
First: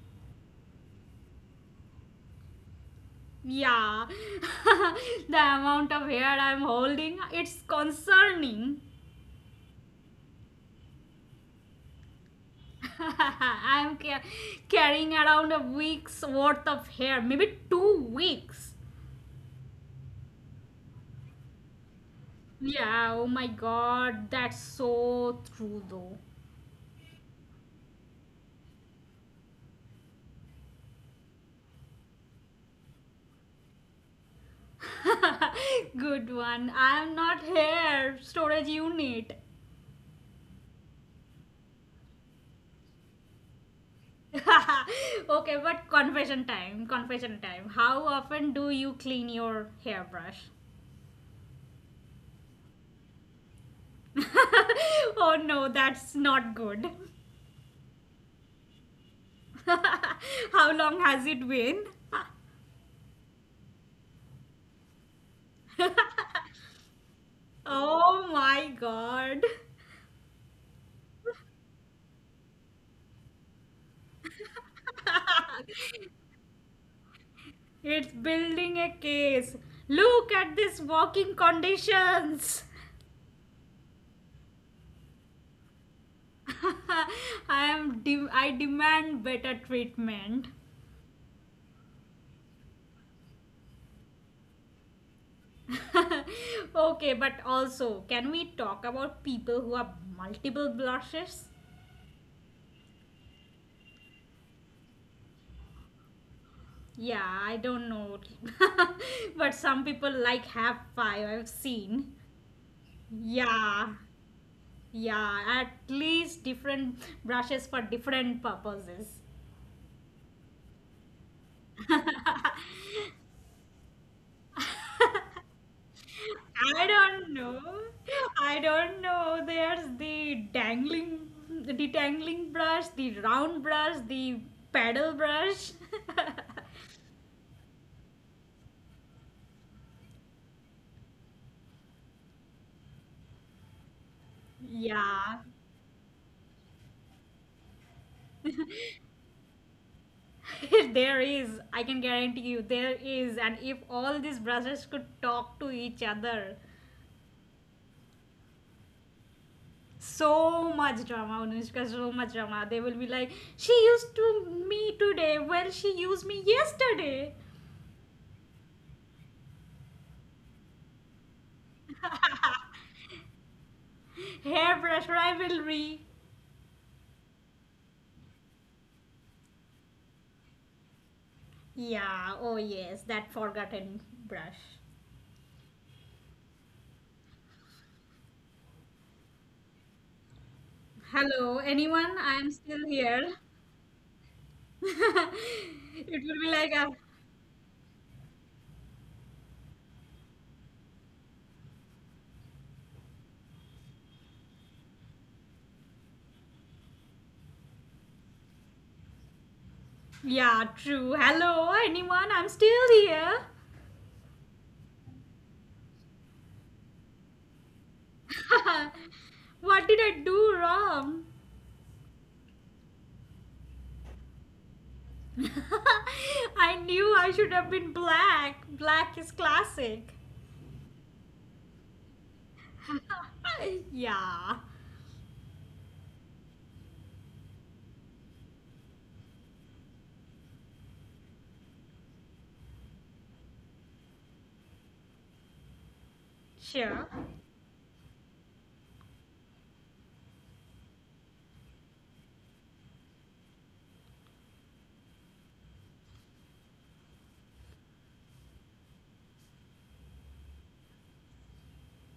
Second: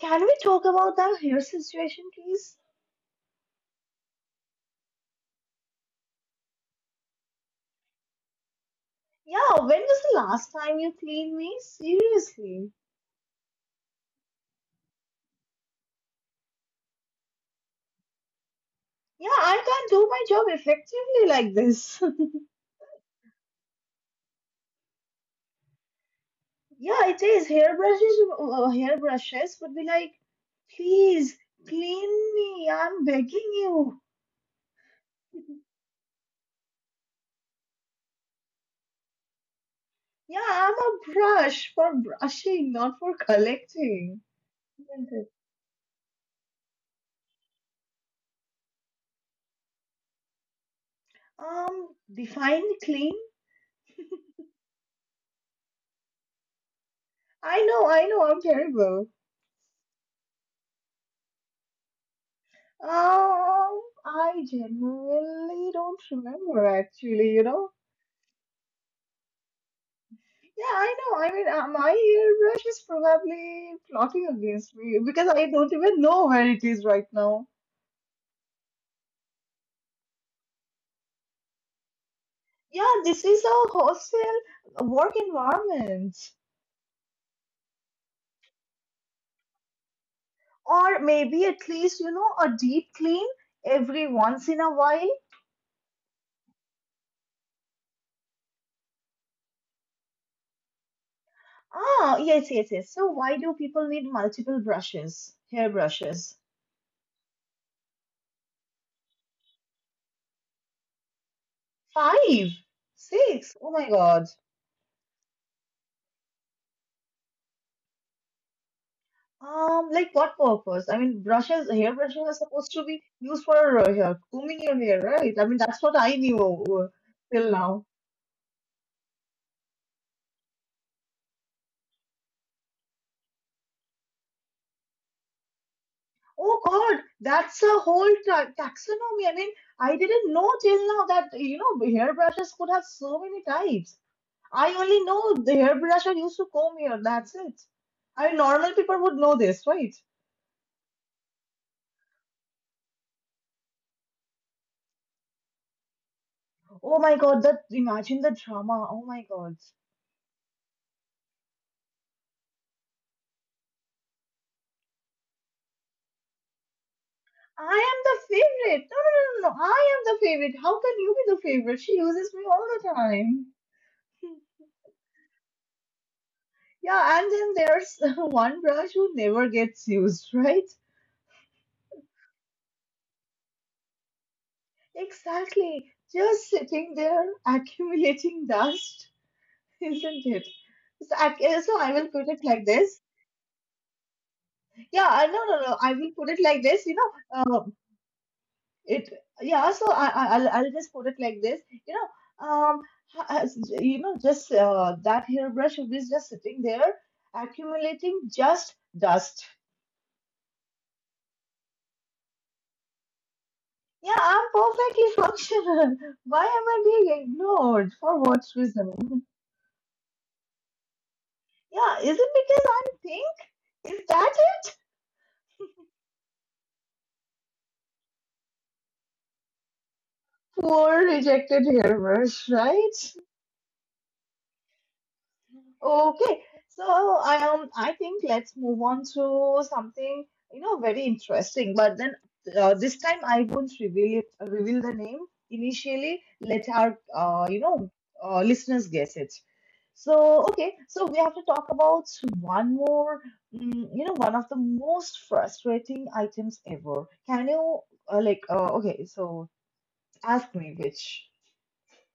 [SPEAKER 1] Can we talk about that hair situation, please?
[SPEAKER 2] yeah. The amount of hair I'm holding, it's concerning.
[SPEAKER 1] Yeah, when was the last time you cleaned me? Seriously.
[SPEAKER 2] I'm ca- carrying around a week's worth of hair, maybe 2 weeks.
[SPEAKER 1] Yeah, I can't do my job effectively like this.
[SPEAKER 2] Yeah, oh my god, that's so true though.
[SPEAKER 1] Yeah, it is. Hairbrushes would be like, please clean me. I'm begging you.
[SPEAKER 2] Good one. I'm not hair storage unit.
[SPEAKER 1] Yeah, I'm a brush for brushing, not for collecting. Isn't it?
[SPEAKER 2] Okay, but confession time. How often do you clean your hairbrush?
[SPEAKER 1] Um, define clean.
[SPEAKER 2] Oh no, that's not good.
[SPEAKER 1] I know, I'm terrible.
[SPEAKER 2] How long has it been?
[SPEAKER 1] I generally don't remember actually, you know.
[SPEAKER 2] Oh my god.
[SPEAKER 1] Yeah, I know. I mean, my airbrush is probably plotting against me because I don't even know where it is right now.
[SPEAKER 2] It's building a case. Look at this walking conditions.
[SPEAKER 1] Yeah, this is a hostel work environment.
[SPEAKER 2] I demand better treatment.
[SPEAKER 1] Or maybe at least, a deep clean every once in a while.
[SPEAKER 2] Okay, but also, can we talk about people who have multiple blushes?
[SPEAKER 1] Ah, yes, yes, yes. So why do people need multiple brushes, hair brushes?
[SPEAKER 2] Yeah, I don't know. But some people like have five, I've seen.
[SPEAKER 1] Five, six. Oh my
[SPEAKER 2] Yeah.
[SPEAKER 1] God.
[SPEAKER 2] Yeah, at least different brushes for different purposes.
[SPEAKER 1] Like what purpose? I mean, brushes, hair brushes are supposed to be used for combing your hair, right? I mean, that's what I knew
[SPEAKER 2] I don't
[SPEAKER 1] till
[SPEAKER 2] know.
[SPEAKER 1] now.
[SPEAKER 2] I don't know. There's the dangling, the tangling brush, the round brush, the paddle brush.
[SPEAKER 1] Oh God, that's a whole ta taxonomy. I mean, I didn't know till now that hair brushes could have so many types. I only know
[SPEAKER 2] Yeah,
[SPEAKER 1] the hair brush are used to comb hair. That's it. I mean, normal people would know this, right?
[SPEAKER 2] there is. I can guarantee you, there is. And if all these brushes could talk to each other,
[SPEAKER 1] Oh my God, that imagine the drama. Oh my God.
[SPEAKER 2] so much drama, Anushka, so much drama. They will be like, she used to me today. Well, she used me yesterday.
[SPEAKER 1] I am the favorite. No, no, no, no, no. I am the favorite. How can you be the favorite? She uses me all the time.
[SPEAKER 2] Hairbrush rivalry.
[SPEAKER 1] Yeah, and then there's one brush who never gets used, right?
[SPEAKER 2] Yeah, oh yes, that forgotten brush.
[SPEAKER 1] Exactly. Just sitting there accumulating dust, isn't it? So I,
[SPEAKER 2] Hello,
[SPEAKER 1] so I will
[SPEAKER 2] anyone?
[SPEAKER 1] put
[SPEAKER 2] I
[SPEAKER 1] it
[SPEAKER 2] am
[SPEAKER 1] like
[SPEAKER 2] still
[SPEAKER 1] this.
[SPEAKER 2] here.
[SPEAKER 1] Yeah, no, no, no. I will
[SPEAKER 2] It
[SPEAKER 1] put it
[SPEAKER 2] will be
[SPEAKER 1] like
[SPEAKER 2] like
[SPEAKER 1] this.
[SPEAKER 2] a
[SPEAKER 1] You know, it yeah , so I'll just put it like this you know um you know just that hairbrush is just sitting there accumulating just dust.
[SPEAKER 2] yeah, true. Hello, anyone? I'm still here.
[SPEAKER 1] Yeah, I'm perfectly functional. Why am I being ignored? For what reason?
[SPEAKER 2] What did I do wrong?
[SPEAKER 1] Yeah, is it because I'm pink? Is that it?
[SPEAKER 2] I knew I should have been black. Black is classic.
[SPEAKER 1] Poor rejected hairbrush, right?
[SPEAKER 2] Yeah,
[SPEAKER 1] Okay, so I think let's move on to something very interesting. But then this time I won't reveal it, reveal the name initially. Let our
[SPEAKER 2] sure.
[SPEAKER 1] listeners guess it. So okay, so we have to talk about one more one of the most frustrating items ever. Can you like okay? So ask me which.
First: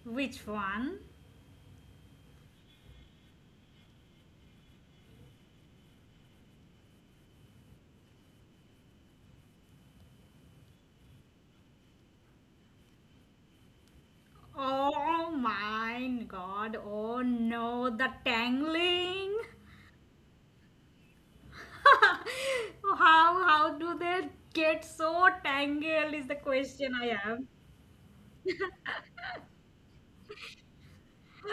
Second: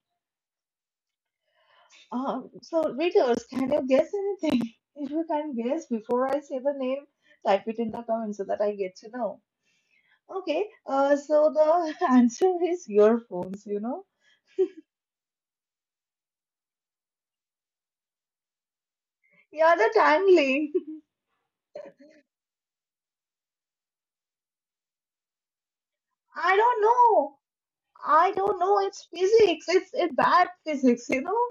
[SPEAKER 2] Which one?
[SPEAKER 1] So, readers, can you guess anything? If you can guess before I say the name, type it in the comments so that I get to know. Okay, so the answer is earphones, you know?
[SPEAKER 2] Oh my god, oh no, the tangling.
[SPEAKER 1] Yeah, the tangling.
[SPEAKER 2] How do they get so tangled is the
[SPEAKER 1] I don't
[SPEAKER 2] question I
[SPEAKER 1] know.
[SPEAKER 2] have.
[SPEAKER 1] I don't know. It's physics. It's bad physics, you know?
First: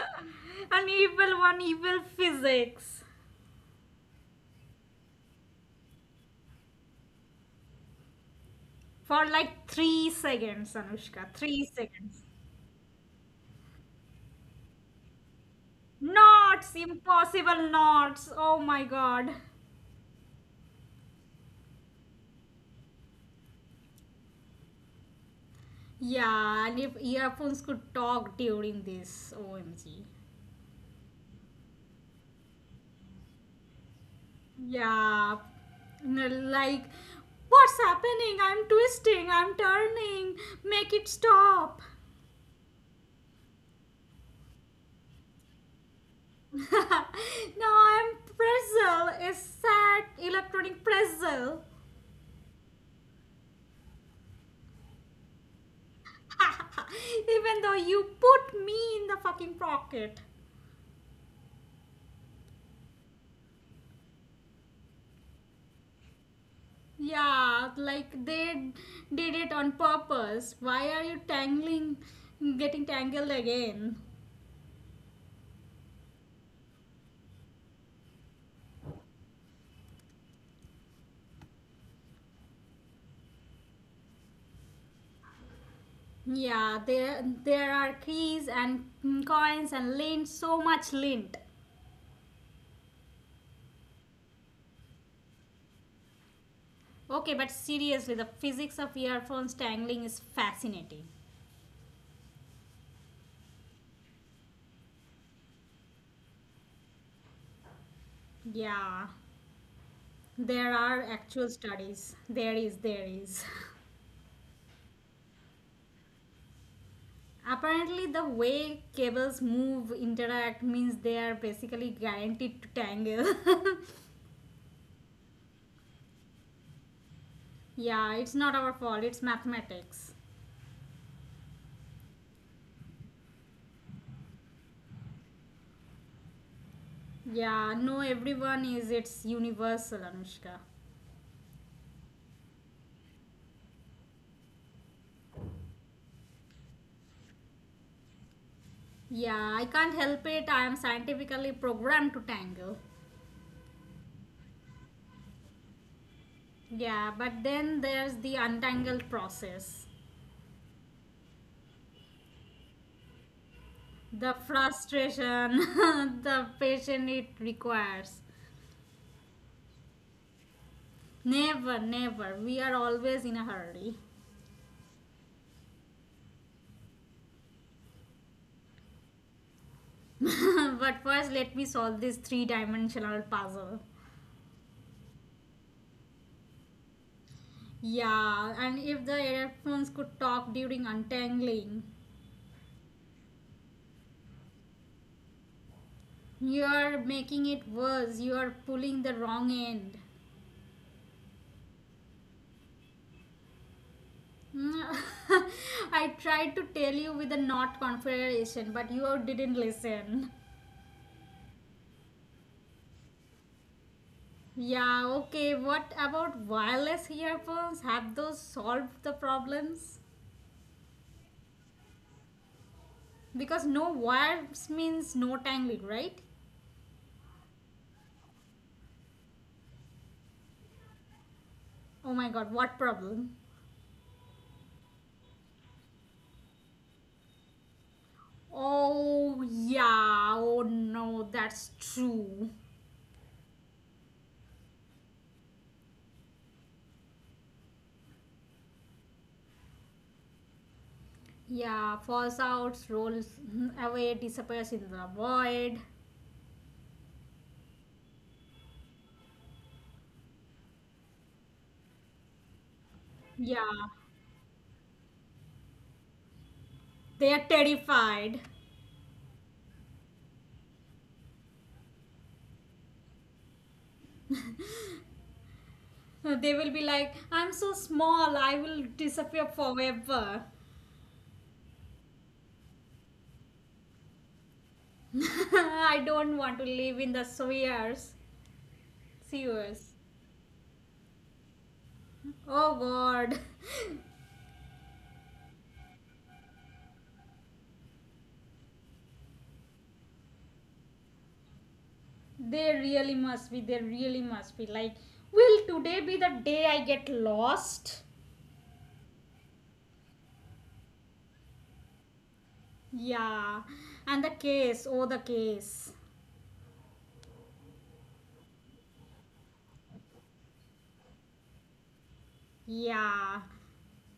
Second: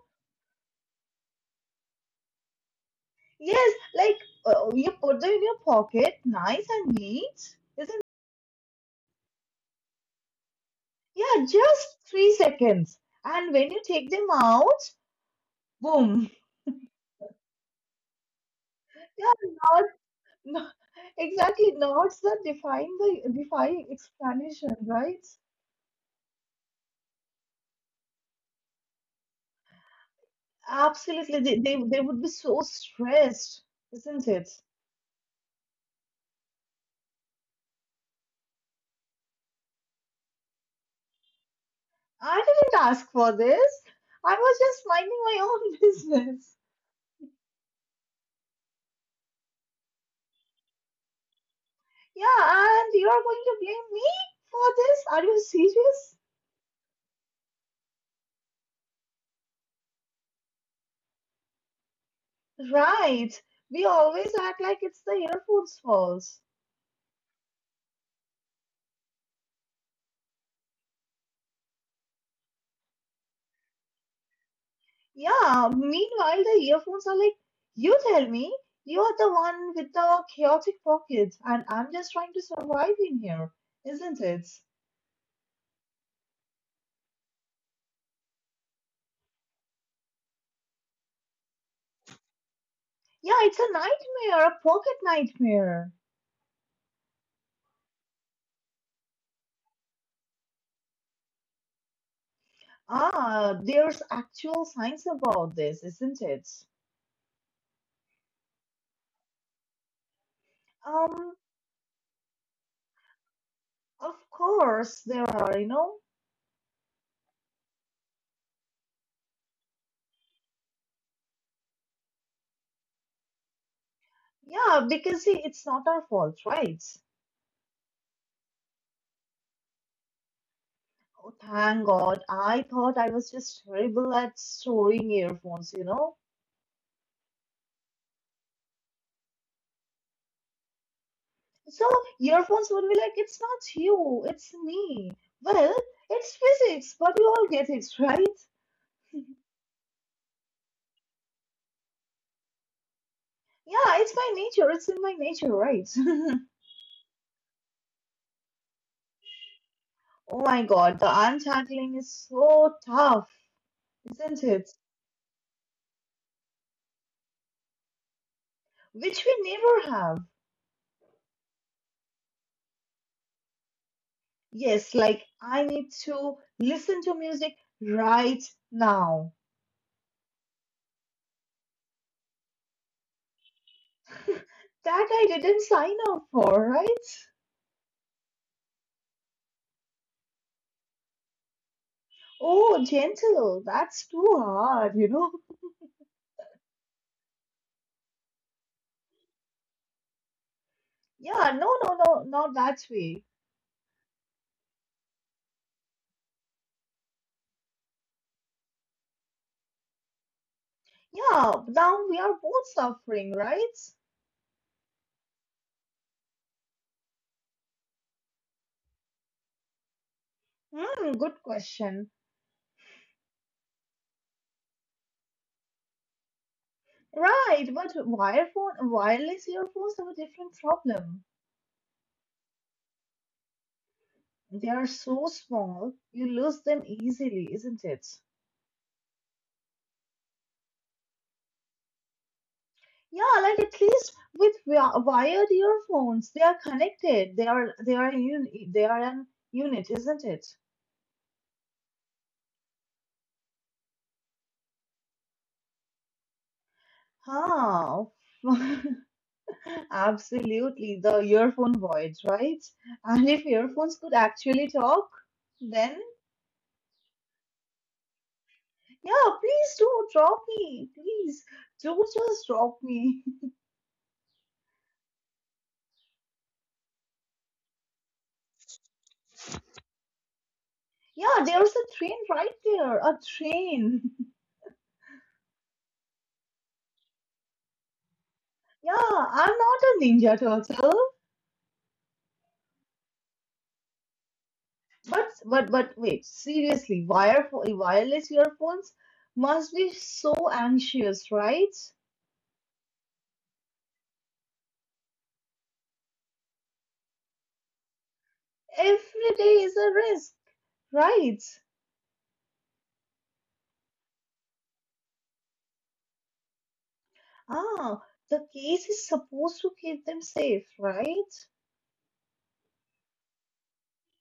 [SPEAKER 2] An evil one, evil physics
[SPEAKER 1] Yes, like you put them in your pocket, nice and neat, isn't
[SPEAKER 2] for like 3 seconds, Anushka.
[SPEAKER 1] yeah,
[SPEAKER 2] Three
[SPEAKER 1] just
[SPEAKER 2] seconds.
[SPEAKER 1] 3 seconds. And when you take them out, boom.
[SPEAKER 2] Knots, impossible knots. Oh my god.
[SPEAKER 1] Yeah, no, exactly. Knots that define the defy explanation, right?
[SPEAKER 2] Yeah, and if earphones could talk during this, OMG.
[SPEAKER 1] Absolutely. They would be so stressed, isn't it?
[SPEAKER 2] Yeah, like, what's happening? I'm twisting, I'm turning, make it stop.
[SPEAKER 1] I didn't ask for this. I was just minding my own business.
[SPEAKER 2] Now I'm pretzel is sad electronic pretzel.
[SPEAKER 1] Yeah, and you're going to blame me for this? Are you serious?
[SPEAKER 2] Even though you put me in the fucking pocket.
[SPEAKER 1] Right. We always act like it's the earphone's fault.
[SPEAKER 2] Yeah, like they did it on purpose. Why are you tangling, getting tangled again?
[SPEAKER 1] Yeah, meanwhile, the earphones are like, you tell me, you're the one with the chaotic pockets, and I'm just trying to survive in here, isn't it?
[SPEAKER 2] Yeah, there are keys and coins and lint, so much lint.
[SPEAKER 1] Yeah, it's a nightmare, a pocket nightmare.
[SPEAKER 2] Okay, but seriously, the physics of earphones tangling is fascinating.
[SPEAKER 1] Ah, there's actual science about this, isn't it?
[SPEAKER 2] Yeah. There are
[SPEAKER 1] Um,
[SPEAKER 2] actual studies. There is, there is.
[SPEAKER 1] of course there are.
[SPEAKER 2] Apparently, the way cables move, interact means they are basically guaranteed to tangle.
[SPEAKER 1] Yeah, because see, it's not our fault, right?
[SPEAKER 2] Yeah, it's not our fault, it's mathematics.
[SPEAKER 1] Oh, thank God. I thought I was just terrible at storing earphones.
[SPEAKER 2] Yeah, no, everyone is, it's universal, Anushka.
[SPEAKER 1] So earphones would be like, it's not you, it's me. Well, it's physics, but we all get it, right?
[SPEAKER 2] Yeah, I can't help it, I am scientifically programmed to tangle.
[SPEAKER 1] Yeah, it's my nature, it's in my nature, right?
[SPEAKER 2] Yeah, but then there's the untangled process,
[SPEAKER 1] Oh my god, the untangling is so tough,
[SPEAKER 2] the
[SPEAKER 1] isn't it?
[SPEAKER 2] frustration, the patience it requires.
[SPEAKER 1] Which we never have.
[SPEAKER 2] Never, never. We are always in a hurry.
[SPEAKER 1] Yes, like I need to listen to music right now.
[SPEAKER 2] But first, let me solve this three dimensional puzzle.
[SPEAKER 1] That I didn't sign up for, right?
[SPEAKER 2] Yeah, and if the earphones could talk during untangling,
[SPEAKER 1] Oh, gentle, that's too hard, you know?
[SPEAKER 2] you are making it worse. You are pulling the wrong end.
[SPEAKER 1] Yeah, no, no, no, not that way.
[SPEAKER 2] Mm, I tried to tell you with a not confederation, but you didn't listen.
[SPEAKER 1] Yeah, now we are both suffering, right?
[SPEAKER 2] Yeah, okay. What about wireless earphones? Have those solved the problems?
[SPEAKER 1] Hmm, good question.
[SPEAKER 2] Because no wires means no tangling, right?
[SPEAKER 1] Right, but wireless earphones have a different problem.
[SPEAKER 2] Oh my god, what problem?
[SPEAKER 1] They are so small, you lose them easily, isn't it?
[SPEAKER 2] Oh, yeah, oh no, that's true.
[SPEAKER 1] Yeah, like at least with wired earphones, they are connected. They are an unit, isn't it?
[SPEAKER 2] Yeah, falls out, rolls mm-hmm, away, disappears in the void.
[SPEAKER 1] Huh. Absolutely, the earphone void, right? And if
[SPEAKER 2] Yeah,
[SPEAKER 1] earphones could actually talk, then
[SPEAKER 2] they are terrified.
[SPEAKER 1] yeah, please do drop me. Please do just drop me.
[SPEAKER 2] They will be like, I'm so small, I will disappear forever.
[SPEAKER 1] Yeah, there's a train right there. A train.
[SPEAKER 2] I don't want to live in the sewers.
[SPEAKER 1] Yeah, I'm not
[SPEAKER 2] Sewers.
[SPEAKER 1] a ninja turtle.
[SPEAKER 2] Oh god.
[SPEAKER 1] But but wait, seriously, wireless earphones must be so anxious, right?
[SPEAKER 2] They really must be. They really must be. Like, will today be the day I get lost?
[SPEAKER 1] Every day is a risk, right?
[SPEAKER 2] Yeah. And the case. Oh, the case.
[SPEAKER 1] Ah, the case is supposed to keep them safe, right?
[SPEAKER 2] Yeah.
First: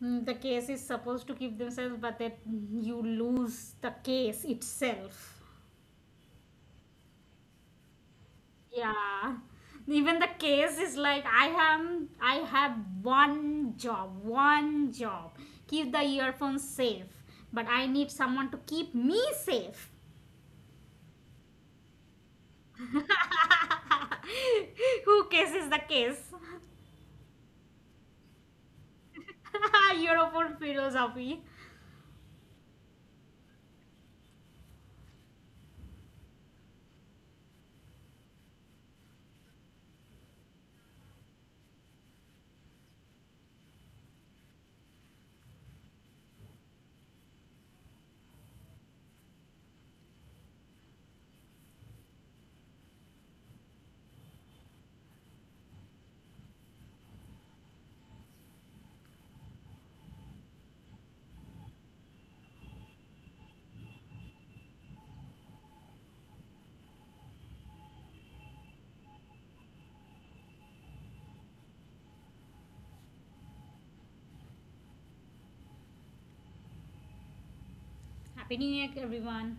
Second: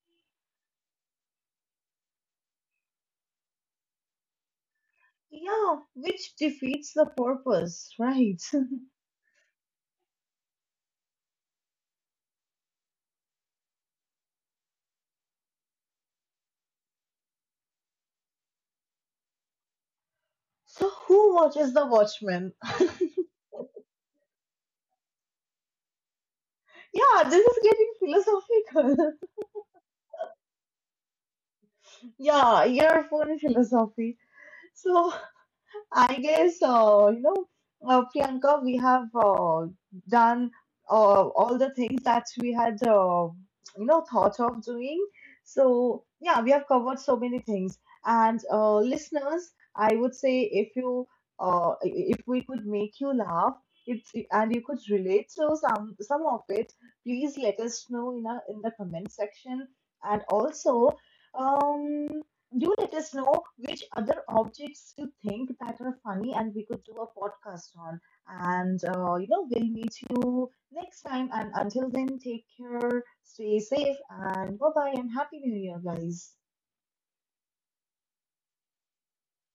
[SPEAKER 2] Mm, the case is supposed to keep themselves, but that you lose the case itself.
[SPEAKER 1] Yeah, which defeats the purpose, right?
[SPEAKER 2] Yeah. Even the case is like I have one job. Keep the earphones safe. But I need someone to keep me safe.
[SPEAKER 1] So, who watches The Watchmen? Yeah,
[SPEAKER 2] Who kisses the kiss?
[SPEAKER 1] this is getting philosophical.
[SPEAKER 2] Your own philosophy.
[SPEAKER 1] Yeah, year four in philosophy. So, I guess, Priyanka, we have done all the things that we had, thought of doing. So, yeah, we have covered so many things. And listeners, I would say if if we could make you laugh, and you could relate to some of it, please let us know in the comment section. And also, um, you let us know which other objects you think that are funny and we could do a podcast on. And, we'll meet you next time. And until then, take care, stay safe, and bye bye, and Happy New Year, guys.
[SPEAKER 2] Happy New Year, everyone.